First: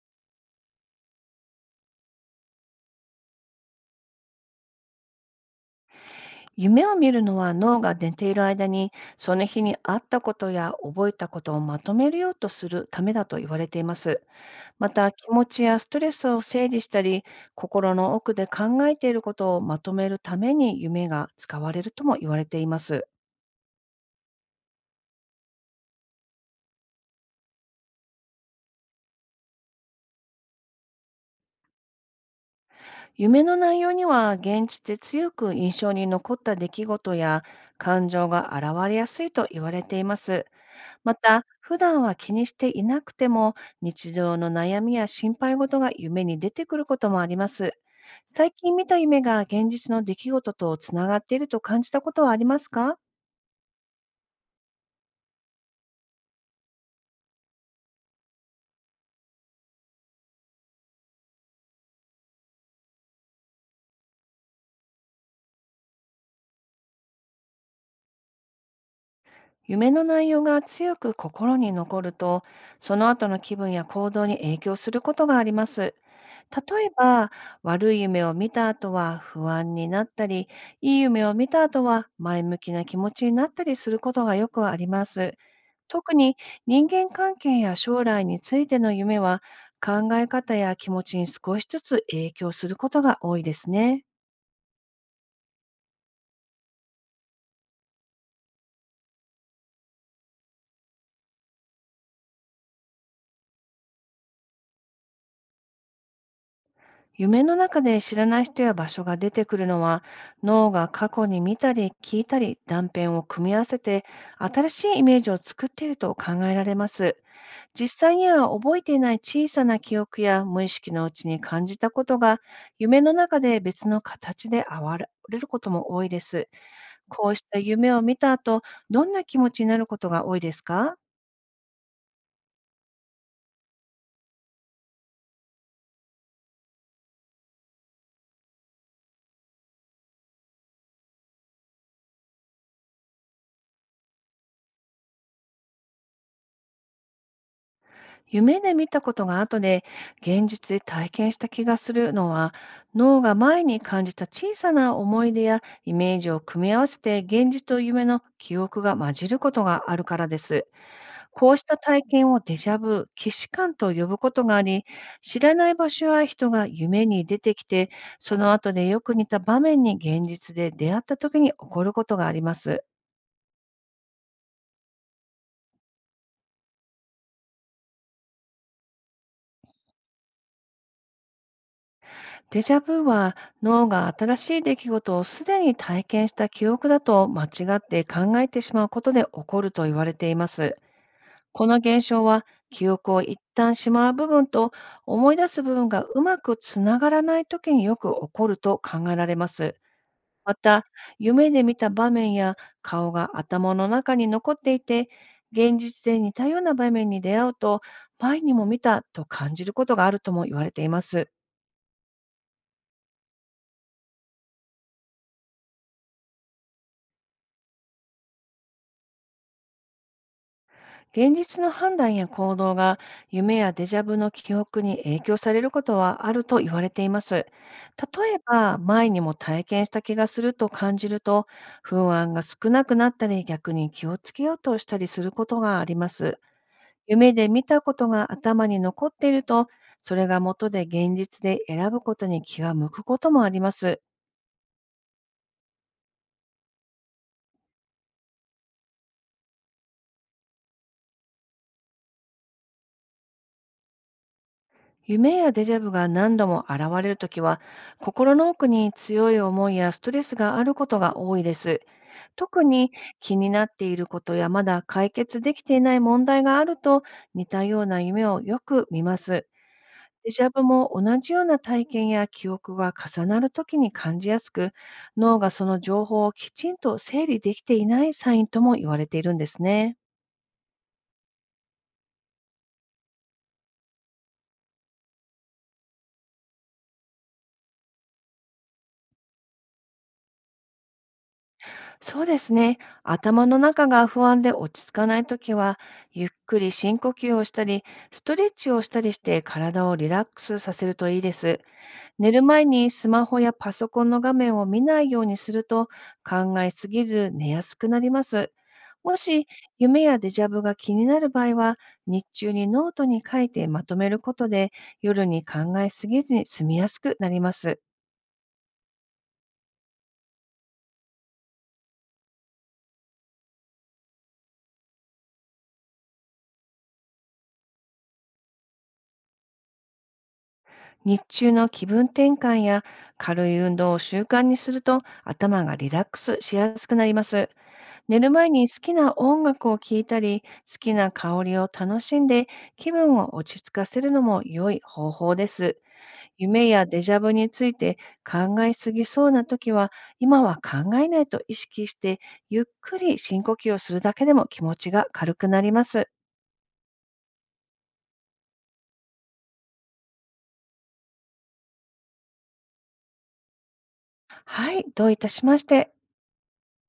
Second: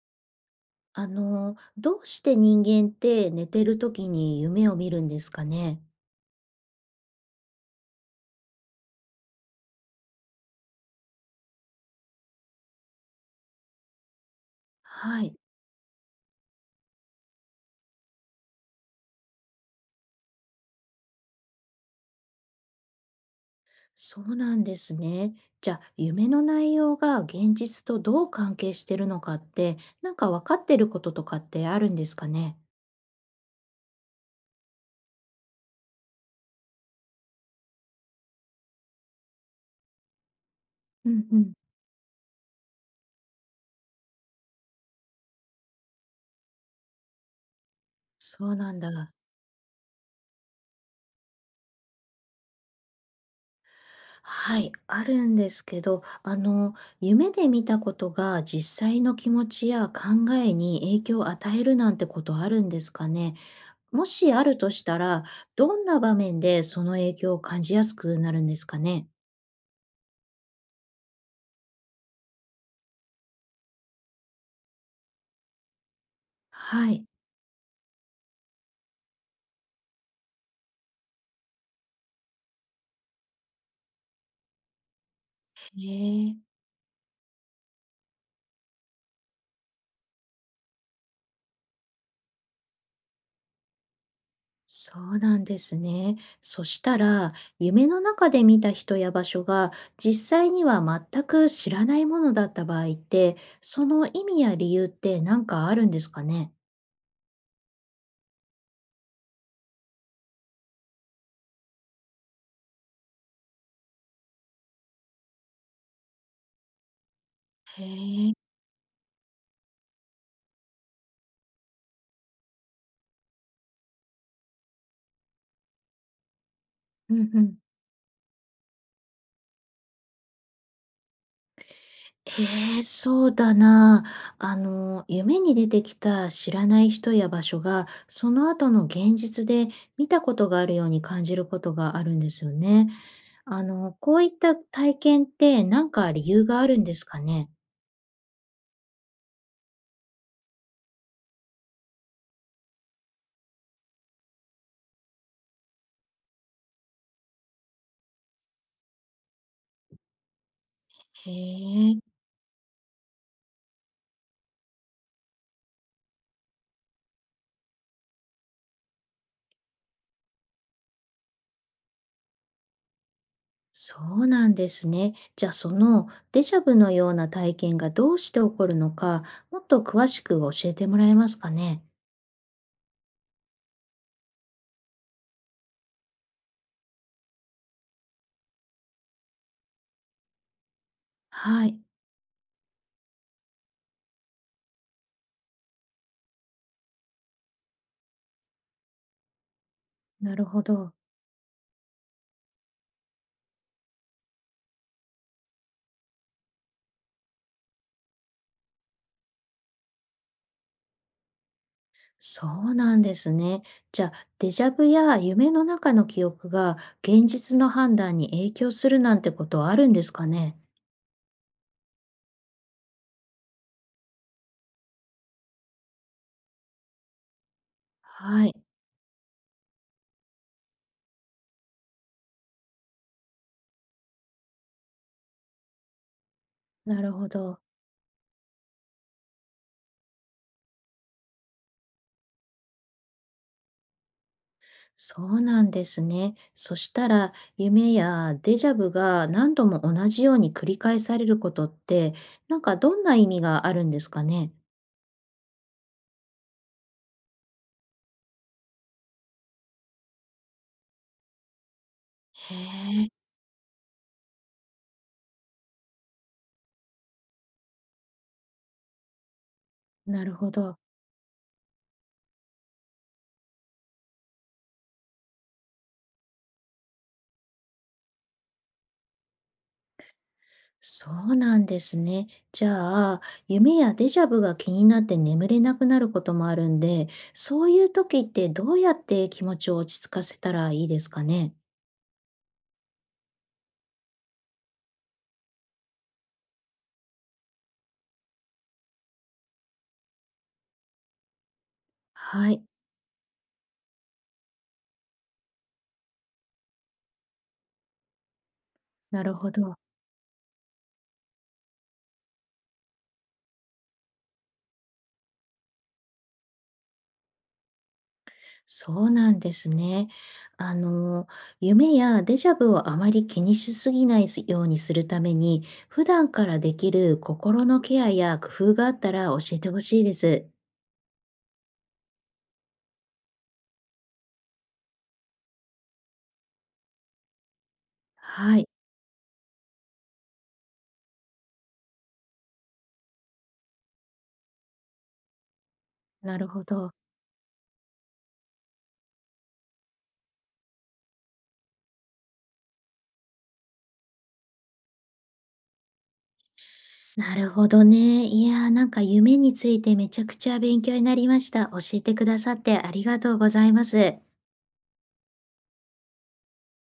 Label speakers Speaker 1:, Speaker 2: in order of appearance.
Speaker 1: どうして人間って寝てる時に夢を見るんですかね。
Speaker 2: 夢を見るのは脳が寝ている間にその日にあったことや覚えたことをまとめようとするためだと言われています。また、
Speaker 1: は
Speaker 2: 気
Speaker 1: い、
Speaker 2: 持ちやストレスを整理したり、心の奥で考えていることをまとめるために夢が使われるとも言われています。
Speaker 1: そうなんですね。じゃあ、夢の内容が現実とどう関係してるのかって、なんか分かってることとかってあるんですかね。
Speaker 2: 夢の内容には現実で強く印象に残った出来事や感情が現れやすいと言われています。
Speaker 1: う
Speaker 2: ま
Speaker 1: んう
Speaker 2: た、
Speaker 1: ん、
Speaker 2: 普段は気にしていなくても、日常の悩みや心配事が夢に出てくることもあります。
Speaker 1: そ
Speaker 2: 最
Speaker 1: うな
Speaker 2: 近
Speaker 1: ん
Speaker 2: 見た
Speaker 1: だ。
Speaker 2: 夢が現実の出来事とつながっていると感じたことはありますか？
Speaker 1: はい、あるんですけど、夢で見たことが実際の気持ちや考えに影響を与えるなんてことあるんですかね。もしあるとしたら、どんな場面でその影響を感じやすくなるんですかね？
Speaker 2: 夢の内容が強く心に残ると、その後の気分や行動に影響することがあります。例え
Speaker 1: はい。
Speaker 2: ば、悪い夢を見た後は不安になったり、いい夢を見た後は前向きな気持ちになったりすることがよくあります。
Speaker 1: へ
Speaker 2: 特
Speaker 1: え、
Speaker 2: に、人間関係や将来についての夢は、考え方や気持ちに少しずつ影響することが多いですね。
Speaker 1: そうなんですね。そしたら、夢の中で見た人や場所が実際には全く知らないものだった場合って、その意味や理由って何かあるんですかね？
Speaker 2: 夢の中で知らない人や場所が出てくるのは、脳が過去に見たり聞いたり断片を組み合わせて新しいイメージを作っていると考えられます。
Speaker 1: へ
Speaker 2: 実際に
Speaker 1: え、
Speaker 2: は覚えていない小さな記憶や無意識のうちに感じたことが、夢の中で別の形で現れることも多いです。
Speaker 1: うん
Speaker 2: こう
Speaker 1: う
Speaker 2: し
Speaker 1: ん。
Speaker 2: た夢を見た後、どんな気持ちになることが多いですか？
Speaker 1: へえ、そうだな。夢に出てきた知らない人や場所が、その後の現実で見たことがあるように感じることがあるんですよね。こういった体験って何か理由があるんですかね。
Speaker 2: 夢で見たことが後で現実で体験した気がするのは、脳が前に感じた小さな思い出やイメージを組み合わせて、現実と夢の記憶が混じることがあるからです。
Speaker 1: へ
Speaker 2: こうした体
Speaker 1: え、
Speaker 2: 験をデジャブ、既視感と呼ぶことがあり、知らない場所や人が夢に出てきて、その後でよく似た場面に現実で出会った時に起こることがあります。
Speaker 1: そうなんですね。じゃあ、そのデジャブのような体験がどうして起こるのか、もっと詳しく教えてもらえますかね。
Speaker 2: デジャブは、脳が新しい出来事をすでに体験した記憶だと間違って考えてしまうことで起こると言われています。
Speaker 1: は
Speaker 2: この
Speaker 1: い、
Speaker 2: 現象は、記憶を一旦しまう部分と思い出す部分がうまくつながらない時によく起こると考えられます。
Speaker 1: なる
Speaker 2: ま
Speaker 1: ほ
Speaker 2: た、
Speaker 1: ど。
Speaker 2: 夢で見た場面や顔が頭の中に残っていて、現実で似たような場面に出会うと、前にも見たと感じることがあるとも言われています。
Speaker 1: そうなんですね。じゃあ、デジャブや夢の中の記憶が現実の判断に影響するなんてことはあるんですかね。
Speaker 2: 現実の判断や行動が、夢やデジャブの記憶に影響されることはあると言われています。例え
Speaker 1: はい、
Speaker 2: ば、前にも体験した気がすると感じると、不安が少なくなったり、逆に気をつけようとしたりすることがあります。
Speaker 1: なるほ
Speaker 2: 夢で
Speaker 1: ど。
Speaker 2: 見たことが頭に残っていると、それが元で現実で選ぶことに気が向くこともあります。
Speaker 1: そうなんですね。そしたら、夢やデジャブが何度も同じように繰り返されることって、なんかどんな意味があるんですかね。
Speaker 2: 夢やデジャブが何度も現れるときは、心の奥に強い思いやストレスがあることが多いです。
Speaker 1: へ
Speaker 2: 特に、
Speaker 1: え、
Speaker 2: 気になっていることやまだ解決できていない問題があると、似たような夢をよく見ます。
Speaker 1: な
Speaker 2: デ
Speaker 1: る
Speaker 2: ジャ
Speaker 1: ほ
Speaker 2: ブ
Speaker 1: ど。
Speaker 2: も、同じような体験や記憶が重なるときに感じやすく、脳がその情報をきちんと整理できていないサインとも言われているんですね。
Speaker 1: そうなんですね。じゃあ、夢やデジャブが気になって眠れなくなることもあるんで、そういう時ってどうやって気持ちを落ち着かせたらいいですかね。
Speaker 2: そうですね。頭の中が不安で落ち着かないときは、ゆっくり深呼吸をしたり、ストレッチをしたりして体をリラックスさせるといいです。寝る
Speaker 1: はい、
Speaker 2: 前にスマホやパソコンの画面を見ないようにすると、考えすぎず寝やすくなります。も
Speaker 1: なる
Speaker 2: し
Speaker 1: ほど。
Speaker 2: 夢やデジャブが気になる場合は、日中にノートに書いてまとめることで、夜に考えすぎずに済みやすくなります。
Speaker 1: そうなんですね。あの、夢やデジャブをあまり気にしすぎないようにするために、普段からできる心のケアや工夫があったら教えてほしいです。
Speaker 2: 日中の気分転換や軽い運動を習慣にすると、頭がリラックスしやすくなります。寝る前
Speaker 1: は
Speaker 2: に
Speaker 1: い、
Speaker 2: 好きな音楽を聴いたり、好きな香りを楽しんで気分を落ち着かせるのも良い方法です。
Speaker 1: なるほ
Speaker 2: 夢や
Speaker 1: ど。
Speaker 2: デジャブについて考えすぎそうな時は、今は考えないと意識して、ゆっくり深呼吸をするだけでも気持ちが軽くなります。
Speaker 1: なるほどね。いやー、なんか夢についてめちゃくちゃ勉強になりました。教えてくださってありがとうございます。
Speaker 2: はい、どういたしまして。